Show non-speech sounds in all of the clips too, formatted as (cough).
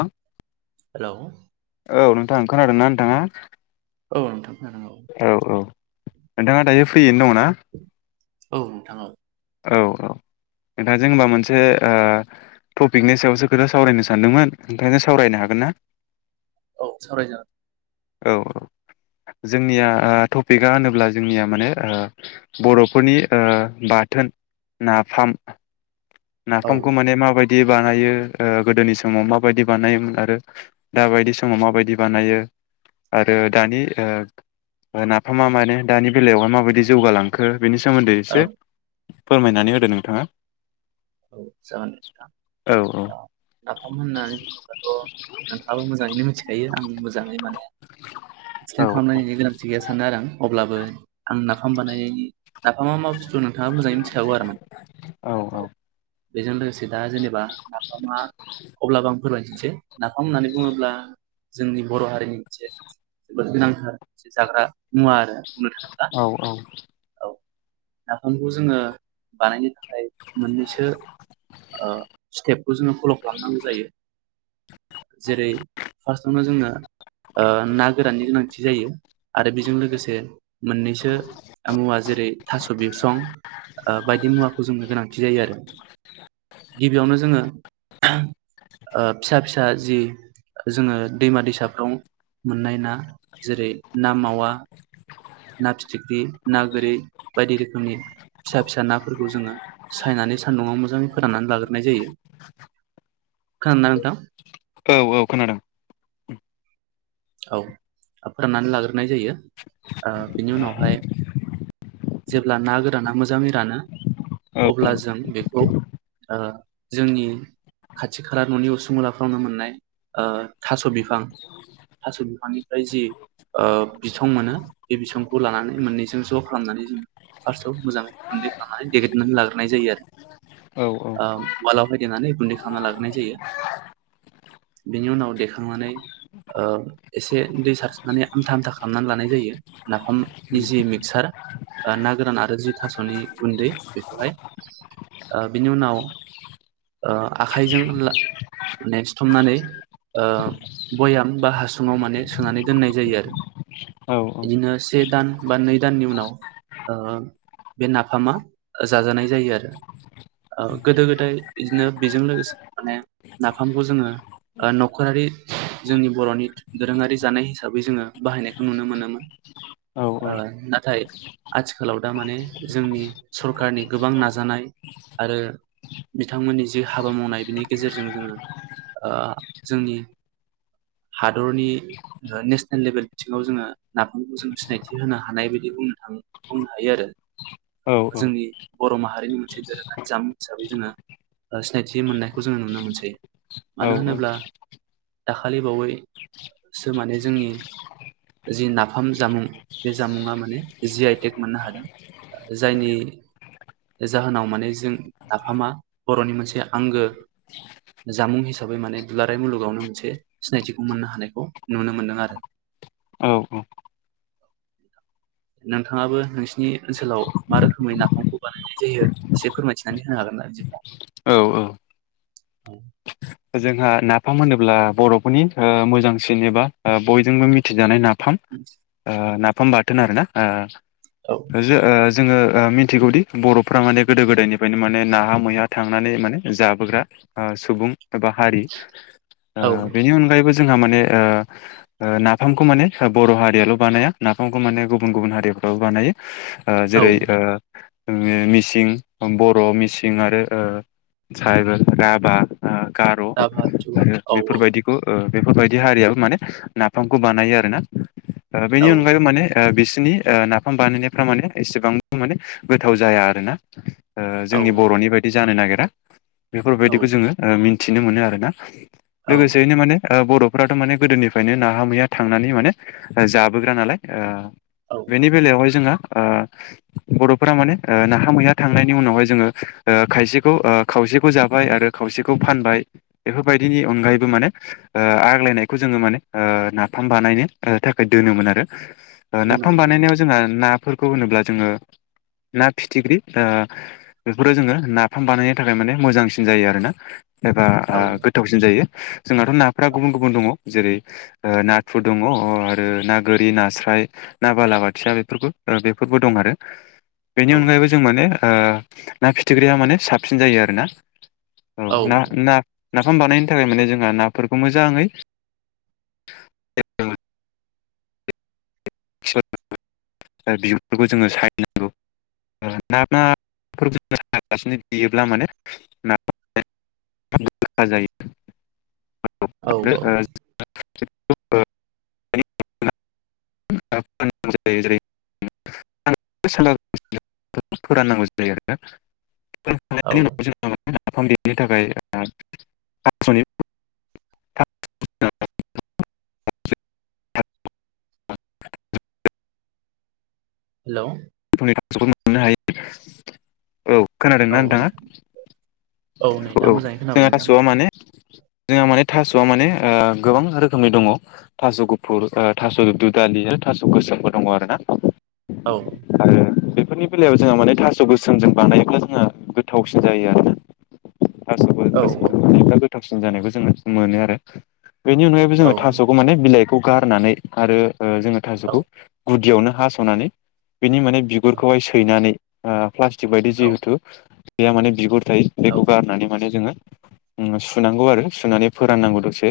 आं हेल' औ नोंथां खोनादों ना नोंथाङा? औ नोंथां औ औ नोंथाङा दायो फ्रियैनो दङ ना? औ नोंथां औ औ-औ नोंथां जों होनबा मोनसे ओ टपिकनि सायावसो खोथा सावरायनो सानदोंमोन ओंखायनो सावरायनो हागोन ना? औ सावरायजागोन। औ-औ। जोंनिया टपिकआ होनोब्ला जोंनिया माने बर'फोरनि ओ बार थोन नाफाम औ नाफामखौ माने माबादि दि बानायो गोदोनि समाव माबायदि बानायोमोन आरो दााबायदि समाव माबायदि बानायो। आरो दानि नाफामा माने दानि बेलायावहाय माबायदि जौगालांखो। बेनि सोमोन्दै औ एसे फोरमायनानै होदो नोंथाङा। औ जागोन नोंथां। औ औ नाफाम होननानै बुङोब्लाथ' नोंथाङाबो मोजाङैनो मिथि खायो आं मोजांहै माने औ थिखां खालामनायनि गोनांथि गैया सानो आरो आं अब्ला बो आं नाफाम बानायनि नाफा मा बुस्थु नोंथाङा मोजाङै मिथिखागौ आरो माने। बेजों लोगोसे दा जेनेबा नाफामा अब्लाबो आं फोरमायनसै नाफाम होननानै बुङोब्ला जोंनि बर' हारिनि मोनसे जोबोद गोनांथार एसे जाग्रा मुवा आरो। बुंनो थाङोब्ला औ-औ। औ नाफामखौ जोङो बानायनो थाखाय मोननैसो स्टेपखौ जोङो फल' खालामनांगौ जायो। जेरै फार्स्टआवनो जोङो ओ ना गोराननि गोनांथि जायो। आरो बेजों लोगोसे मोननैसो मुवा जेरै थास' बिसं ओ बायदि मुवाखौ जोंनो गोनां थि जायो आरो गिबियावनो जोङो ओ फिसा जि जोङो दैमा दैसाफ्राव मोननाय ना जेरै ना मावा ना फिथिख्रि ना गोरि बायदि रोखोमनि फिसा फिसा नाफोरखौ जोङो सायनानै सान्दुङाव मोजाङै फोराननानै लाग्रोनाय जायो। खोनादोंना नोंथां? औ-औ खोनादों। औ फोराननानै लाग्रोनाय जायो बिनि उनावहाय जेब्ला ना गोराना मोजाङै रानो औ अब्ला जों बेखौ ओ जोंनि खाथि खाला न'नि उसुंलाफ्रावनो मोननाय ओ थास' बिफां थास' बिफांनिफ्राय जि ओ बिसं मोनो बे बिसंखौ लानानै मोननैजों ज' खालामनानै जों फार्स्टआव मोजाङै गुन्दै खालामनानै दैेगलिनानै लाग्रोनाय जायो आरो औ अ वालाव फाय देनानै गुन्दै खालामना लाग्रोनाय जायो बेनि उनाव देखांनानै अ एसे दै सारसनानै आमथा आमथा खालामनानै लानाय जायो नाफामनि जि मिक्सार ना गोरान आरो जि थास'नि गन्दै बेखौहाय बिनि उनाव आखाइजों ला नेक्स्ट हमनानै ओ भयाम बा हास सुङाव माने सोनानै दोननाय जायो आरो औ बिदिनो से दान बा नै दाननि उनाव अ बे नाफामा जाजानाय जायो आरो अ गोदो गोदाय बिदिनो बेजों लोगोसे माने नाफामखौ जोङो अ न'खरारि जोंनि बर'नि दोरोङारि जानाय हिसाबै जोङो बाहायनायखौ नुनो मोनोमोन औ ओ औ नाथाय आथिखालाव दा माने जोंनि सरखारारनि गोबां नाजानाय आरो बिथांमोननि जि हाबा मावनाय बिनि गेजेरजों जोङो अ जोंनि हात हादरनि नेसनेल लेबेल बिथिङाव जोङो नाफामखौ जोङो सिनायथि होनो हानाय बायदि बुंनो थाङो बुंनो हायो आरो औ औ जोंनि बर' माहारिनि मोनसे दोरोङारि जामुं हिसाबै जोङो अ सिनायथि मोननायखौ जोङो नुनो मोनसै मानो औ औ होनोब्ला दाखालि बावै सो माने जोंनि जि नाफाम जामुं बे जामुङा माने जि आइ टेक मोननो हादों जायनि जाहोनाव माने जों नाफामा बर'नि मोनसे आंगो जामुं हिसाबै माने दुलाराय मुलुगावनो मोनसे सिनायथि मोननो हानायखौ नुनो मोनदों आरो (unintelligible) नोंथाङाबो नोंसिनि ओनसोलाव मा रोखोमै नाफामखौ बानायनाय जायो एसे फोरमायथिनानै होनो हागोन ना बिदिब्ला औ औ औ जोंहा नाफाम होनोब्ला बर'फोरनि अ मोजांसिन एबा अ बयजोंबो मिथिजानाय नाफाम फाम अ नाफाम बाथोन‌‌ आरोंना अ जो अ जोङो अ मिथिगौदि बर'फोरा माने गोदो गोदायनिफ्रायनो माने नाहा मैहा थांनानै माने जाबोग्रा अ सुबुं एबा हारि अ औ बेनि अनगायैबो जोंहा माने अ अ नाफामखौ माने बर' हारियाल' बानाया नाफामखौ माने गुबुन गुबुन हारि औ (inaudible) जोङो मिसिं बर' मिसिं आरो अ त्राइबेल राभा आ गार' आरो दाबा जुवा औ बेफोरबायदिखौ अ बेफोरबायदि हारियाबो माने नाफामखौ बानायो आरो ना बेनि औ अनगायैबो माने बि बिसिनि अ नाफाम बानायनायफ्रा माने एसेबां माने गोथाव जाया आरोना अ औ जोंनि बर'नि बायदि जानो नागिरा बेफोरबायदिखौ जोङो मिथिनो मोनो आरोना औ लोगोसेयैनो माने अ बरफ फोराथ' माने गोदोनिफ्रायनो नाहा मैया थांनानै माने जाबोग्रा नालाय आ औ बेनि बेलायावहाय जोंहा अ बर'फोरा माने अ नाहा मैया थांनायनि उनावहाय जोङो अ खायसेखौ अ खावसेखौ जाबाय आरो खावसेखौ फानबाय बेफोरबायदिनि अनगायैबो माने अ आग्लायनायखौ जोङो माने अ नाफाम बानायनो थाखाय दोनोमोन आरो अ गोनां नाफाम बानायनायाव जोंहा नाफोरखौ होनोब्ला जोङो ना फिथिख्रि अ बेफोराव जोङो नाफाम बानायनो थाखाय माने मोजांसिन जायो आरो ना एबा औ गोथावसिन जायो जोंनाथ' नाफ्रा गुबुन-गुबुन दङ जेरै नाथुर दङ अ आरो ना गोरि नास्राय ना बालाबाथिया बेफोरबो बेफोरबो दं आरो बेनि औ अनगायैबो जों माने ओ ना फिथिख्रिया माने साबसिन जायो आरोना औ औ ना ना नाफाम बानायनो थाखाय माने जोंहा नाफोरखौ मोजाङै बिफोरखौ बिफोरखौबो जोङो सायनांगौ औ (unintelligible) (unintelligible) (unintelligible) (unintelligible) (unintelligible) (unintelligible) (unintelligible) (unintelligible) हेल' (unintelligible) औ औ खोनादोंना नोंथाङा नै औ दा मोजाङै खोनाबाय जोंहा नोंथां थास'आ माने जोंहा माने थास'आ माने ओ गोबां रोखोमनि दङ थास' गुफुर थास' दुदालि थास' गोसोमफोर दङ आरो ना औ आरो‌ बेफोरनि बेलायाव जोंहा माने थास' गोसोमजों बानायोब्ला जोंहा गोथावसिन जायो आरोना थास'बो औ गोसो एबा गोथावसिन जानायखौ जोङो मोनो आरो बेनि अनगायैबो औ जोङो थास'खौ माने बिलाइखौ गारनानै आरो ओ जोङो औ थास'खौ गुदियावनो हास'नानै बिनि माने औ बिगुरखौहाय सैनानै ओ प्लाटिक बायदि औ जिहेथु बेहा माने बिगुर थायो औ बेखौ गारनानै माने जोङो सुनांगौ आरो सुनानै फोराननांगौ द'से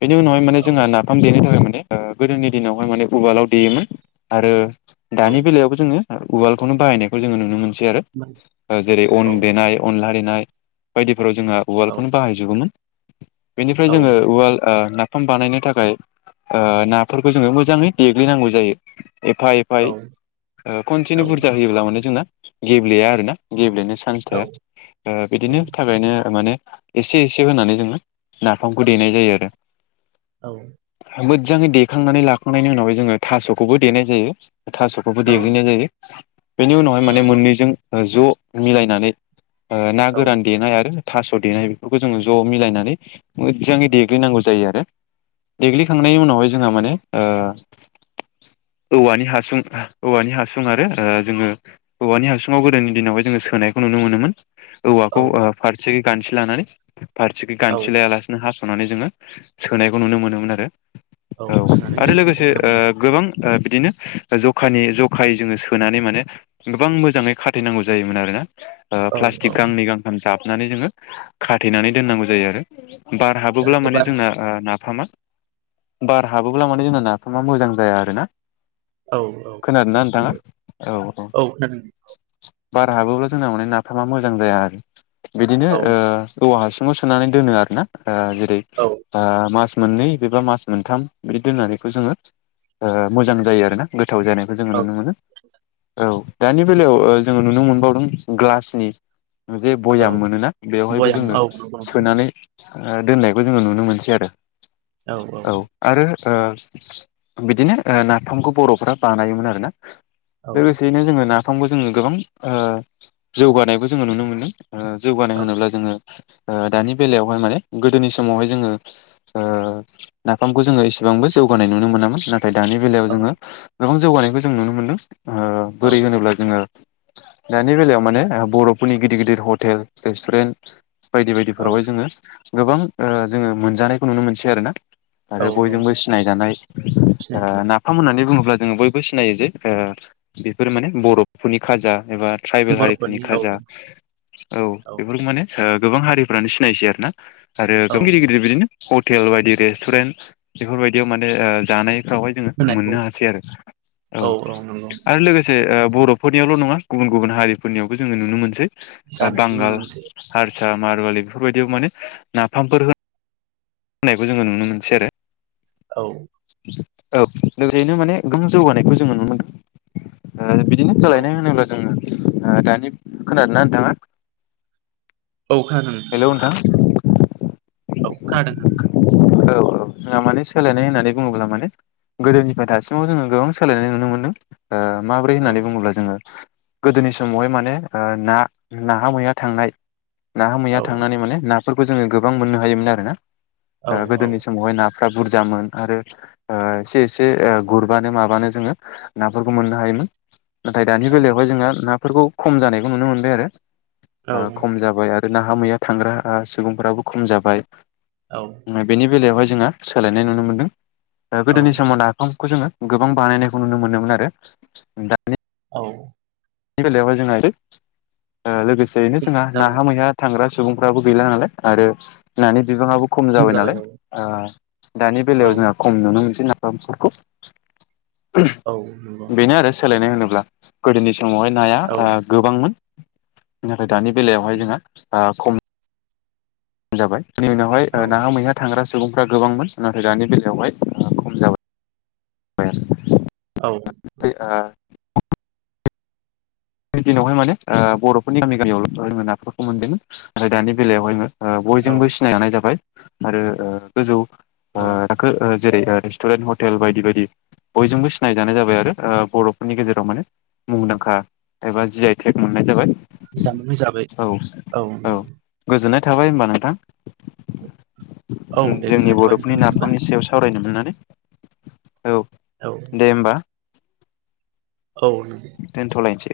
बेनि उनावहाय माने जोंहा नाफाम देनो थाखाय गोदोनि दिनावहाय माने उवालाव देयोमोन आरो औ दानि जोङो उवालखौनो बायनाय नुनो मोनसै आरो जेरै अन देनाय अन नाय बायदिफोराव जोंहा उवाखौनो बाहायजोबोमोन बेनिफ्राय जोङो उवाल ओ नाफाम बानायनो थाखाय नाफोरखौ जोङो मोजाङै देग्लिनांगौ जायो एफा-एफा खनसेनो औ बुरजा होयोब्ला माने जोंना गेब्लेया आरोना गेब्ले चान्स औ थाया औ बिदिनि थाखायनो माने एसे-एसे होनानै जोङो नाफामखौ देनाय जायो आरो औ मोजाङै देखांनानै लाखांनायनि उनावाय जोङो थास'खौबो देनाय जायो थास' बो औ देग्लिनाय जायो बेनि उनावहाय माने मोननैजों ज' मिलायनानै ओ ना गोरान देनाय आरो थास' देनाय बेफोरखौ जोङो ज' मिलायनानै मोजाङै देग्लिनांगौ जायो आरो देग्लिखांनायनि उनावहाय जोंहा माने ओ औवानि हासुं औवानि हासुं आरो जोङो औवानि हासुङाव गोदोनि दिनावहाय जोङो सोनायखौ नुनो मोनोमोन औ औवाखौ ओ फारसे गान्थि लानानै फारसे औ गान्थि लाया लासिनो हास'नानै संनानै जोङो सोनायखौ नुनो मोनोमोन आरो औ सोनानै आरो दोनथ'नायखौ लोगोसे नुनो मोनो गोबां बिदिनो जखानि जखायै जोङो सोनानै माने गोबां मोजाङै खाथनांगौ जायोमोन आरोना औ औ प्लास्टिक गांनै गांथाम जाबनानै जोङो खाथेनानै दोननांगौ जायो आरो बार हाबोब्ला जाहाथे माने बार जोंना नाफामा बार हाबोब्ला माने जोंना नाफामा मोजां जाया आरोना औ औ खोनादों ना नोंथाङा नंगौ औ -औ बार हाबोब्ला जोंना माने नाफामा मोजां जाया आरो बिदिनो औवा हसुं आव होनानै दोनो आरो ना जेरै औ मोननै बा मास मोनथाम बिदि दोननानै बेखौ जोङो मोजां जायो आरोना गोथाव जानाय जोङो औ नुनो मोनो औ दानि बेलायाव जोङो नुनो मोनबावदों ग्लासनि जे औ भयाम मोनोना बेवहायबो बयाम जोङो औ नंगौ सोनानै नोंथां दोननायखौ जोङो नुनो मोनसै आरो औ आरो बिदिनो नाथामखौ बर'फोरा बानायोमोन आरोना औ लोगोसेयैनो जोङो नाफामबो जोङो गोबां जौगानायबो जोङो नुनो मोनदों औ (unintelligible) ओ दानि बेलायावहाय माने गोदोनि समावहाय जोङो ओ नाफामखौ जोङो एसेबां गोबांबो जौगानाय नुनो मोनामोन दानि बेलायाव औ जोङो गोबां जौगानायखौ जों नुनो मोनदों ओ औ बोरै होनोब्ला जोङो दानि बेलायाव माने बर'फोरनि गिदिर गिदिर हटेल रेस्टुरेन्ट बायदि औ बायदिफोरावहाय जोङो गोबां ओ जोङो मोनजानायखौ नुनो मोनसै आरोना औ आरो औ बयजोंबो सिनायजानाय ओ सिनायगोन नाफाम होननानै बुङोब्ला जोङो बयबो सिनायो जे ओ बेफोर माने बर'फोरनि खाजा एबा ट्राइबेल हारिफोरनि बर'फोरनि औ खाजा औ औ बेफोरखौ माने गोबां हारिफ्रानो सिनायसै आरो ना आरो औ गोब गिदिर गिदिर बिदिनो हटेल बायदि रेस्टुरेन्ट बेफोरबायदियाव माने ओ जानायफ्रावहाय जोङो होनायखौ मोननो हासै आरो औ आरो लोगोसे ओ बर'फोरनियावल' नङा गुबुन गुबुन हारिफोरनियावबो जोङो नुनो मोनसै ओ जानायखौ नुनो बांगाल मोनसै हारसा मारवालि बेफोरबायदियाव माने नाफामफोर होन होननायखौ जोङो नुनो मोनसै आरो औ औ (unintelligible) नो माने गोबां जौगानायखौ जोङो नुनो मोन ओ बिदिनो औ सोलायनाय औ खोनादों हेलौ नोंथां नोंथां औ खोनादों (inaudible) गोदोनिफ्राय दासिमाव जोङो गोबां सोलायनाय नुनो मोनदों माब्रै नोंथां होननानै बुङोब्ला जोङो गोदोनि समावहाय माने ओ ना नाहा मैया थांनाय नाहा मैया औ थांनानै माने नाफोरखौ जोङो गोबां मोननो हायोमोन आरो ना औ ओ गोदोनि समावहाय ना फ्रा बुरजामोन आरो ओ एसे एसे ओ गुरबानो माबानो जोङो नाफोरखौ मोननो हायो (inaudible) नाथाय दानि बेलायावहाय जोंहा नाफोरखौ खम जानायखौ नुनो मोनबाय आरो ओ औ खम जाबाय आ नाहा मैया थांग्रा आ सुबुंफोराबो खम जाबाय औ बेनि बेलायावहाय जोंहा सोलायनाय नुनो मोनदों औ गोदोनि समाव नाफाम खौ जोङो गोबां बानायनायखौ नुनो मोन आरो दानि औ (unintelligible) बेलायावहाय जोंहा ओ लोगोसेयैनो खम जोंहा जाबोनाय नाहा मैया थांग्रा सुबुंफ्राबो गैला नालाय आरो खम जाबाय नानि औ दानि औ बेलायाव जोंहा खम नुनो मोनसै ना (unintelligible) फोरखौ औ नंगौ सोलायनाय होनोब्ला गोदोनि समावहाय नाया औ ओ गोबांमोन नाथाय दानि बेलायावहाय जोंहा ओ खम जाबाय बिनि उनावहाय ओ औ नाहा मैहा थांग्रास सुबुंफ्रा गोबांमोन नाथाय दानि बेलायावहाय खम जाबाय बाय आरो औ दिनावहाय माने ओ बर'फोरनि गामि गामियावल' नाफोरखौ मोनदोंमोन आरो दानि बेलायावहाय ओ औ बयजोंबो सिनायनाय जाबाय आरो ओ गोजौ ओ औ थाखो ओ जेरै ओ रेस्टुरेन्ट हटेल बायदि बायदि बयजोंबो सिनायजानाय जाबाय आरो ओ बर'फोरनि गेजेराव माने मुंदांखा एबा जि आइ टेक मोननाय जाबाय जामुं हिसाबै औ औ औ गो नंगौ गोजोननाय थाबाय होनोमबा औ नोंथां दे जोंनि गोजोननाय थाबाय बर'फोरनि नोंथांनिसिमबो नाफामनि सायाव सावरायनो मोननानै औ औ दे होमबा। औ नंगौ दनोथलायनोसै।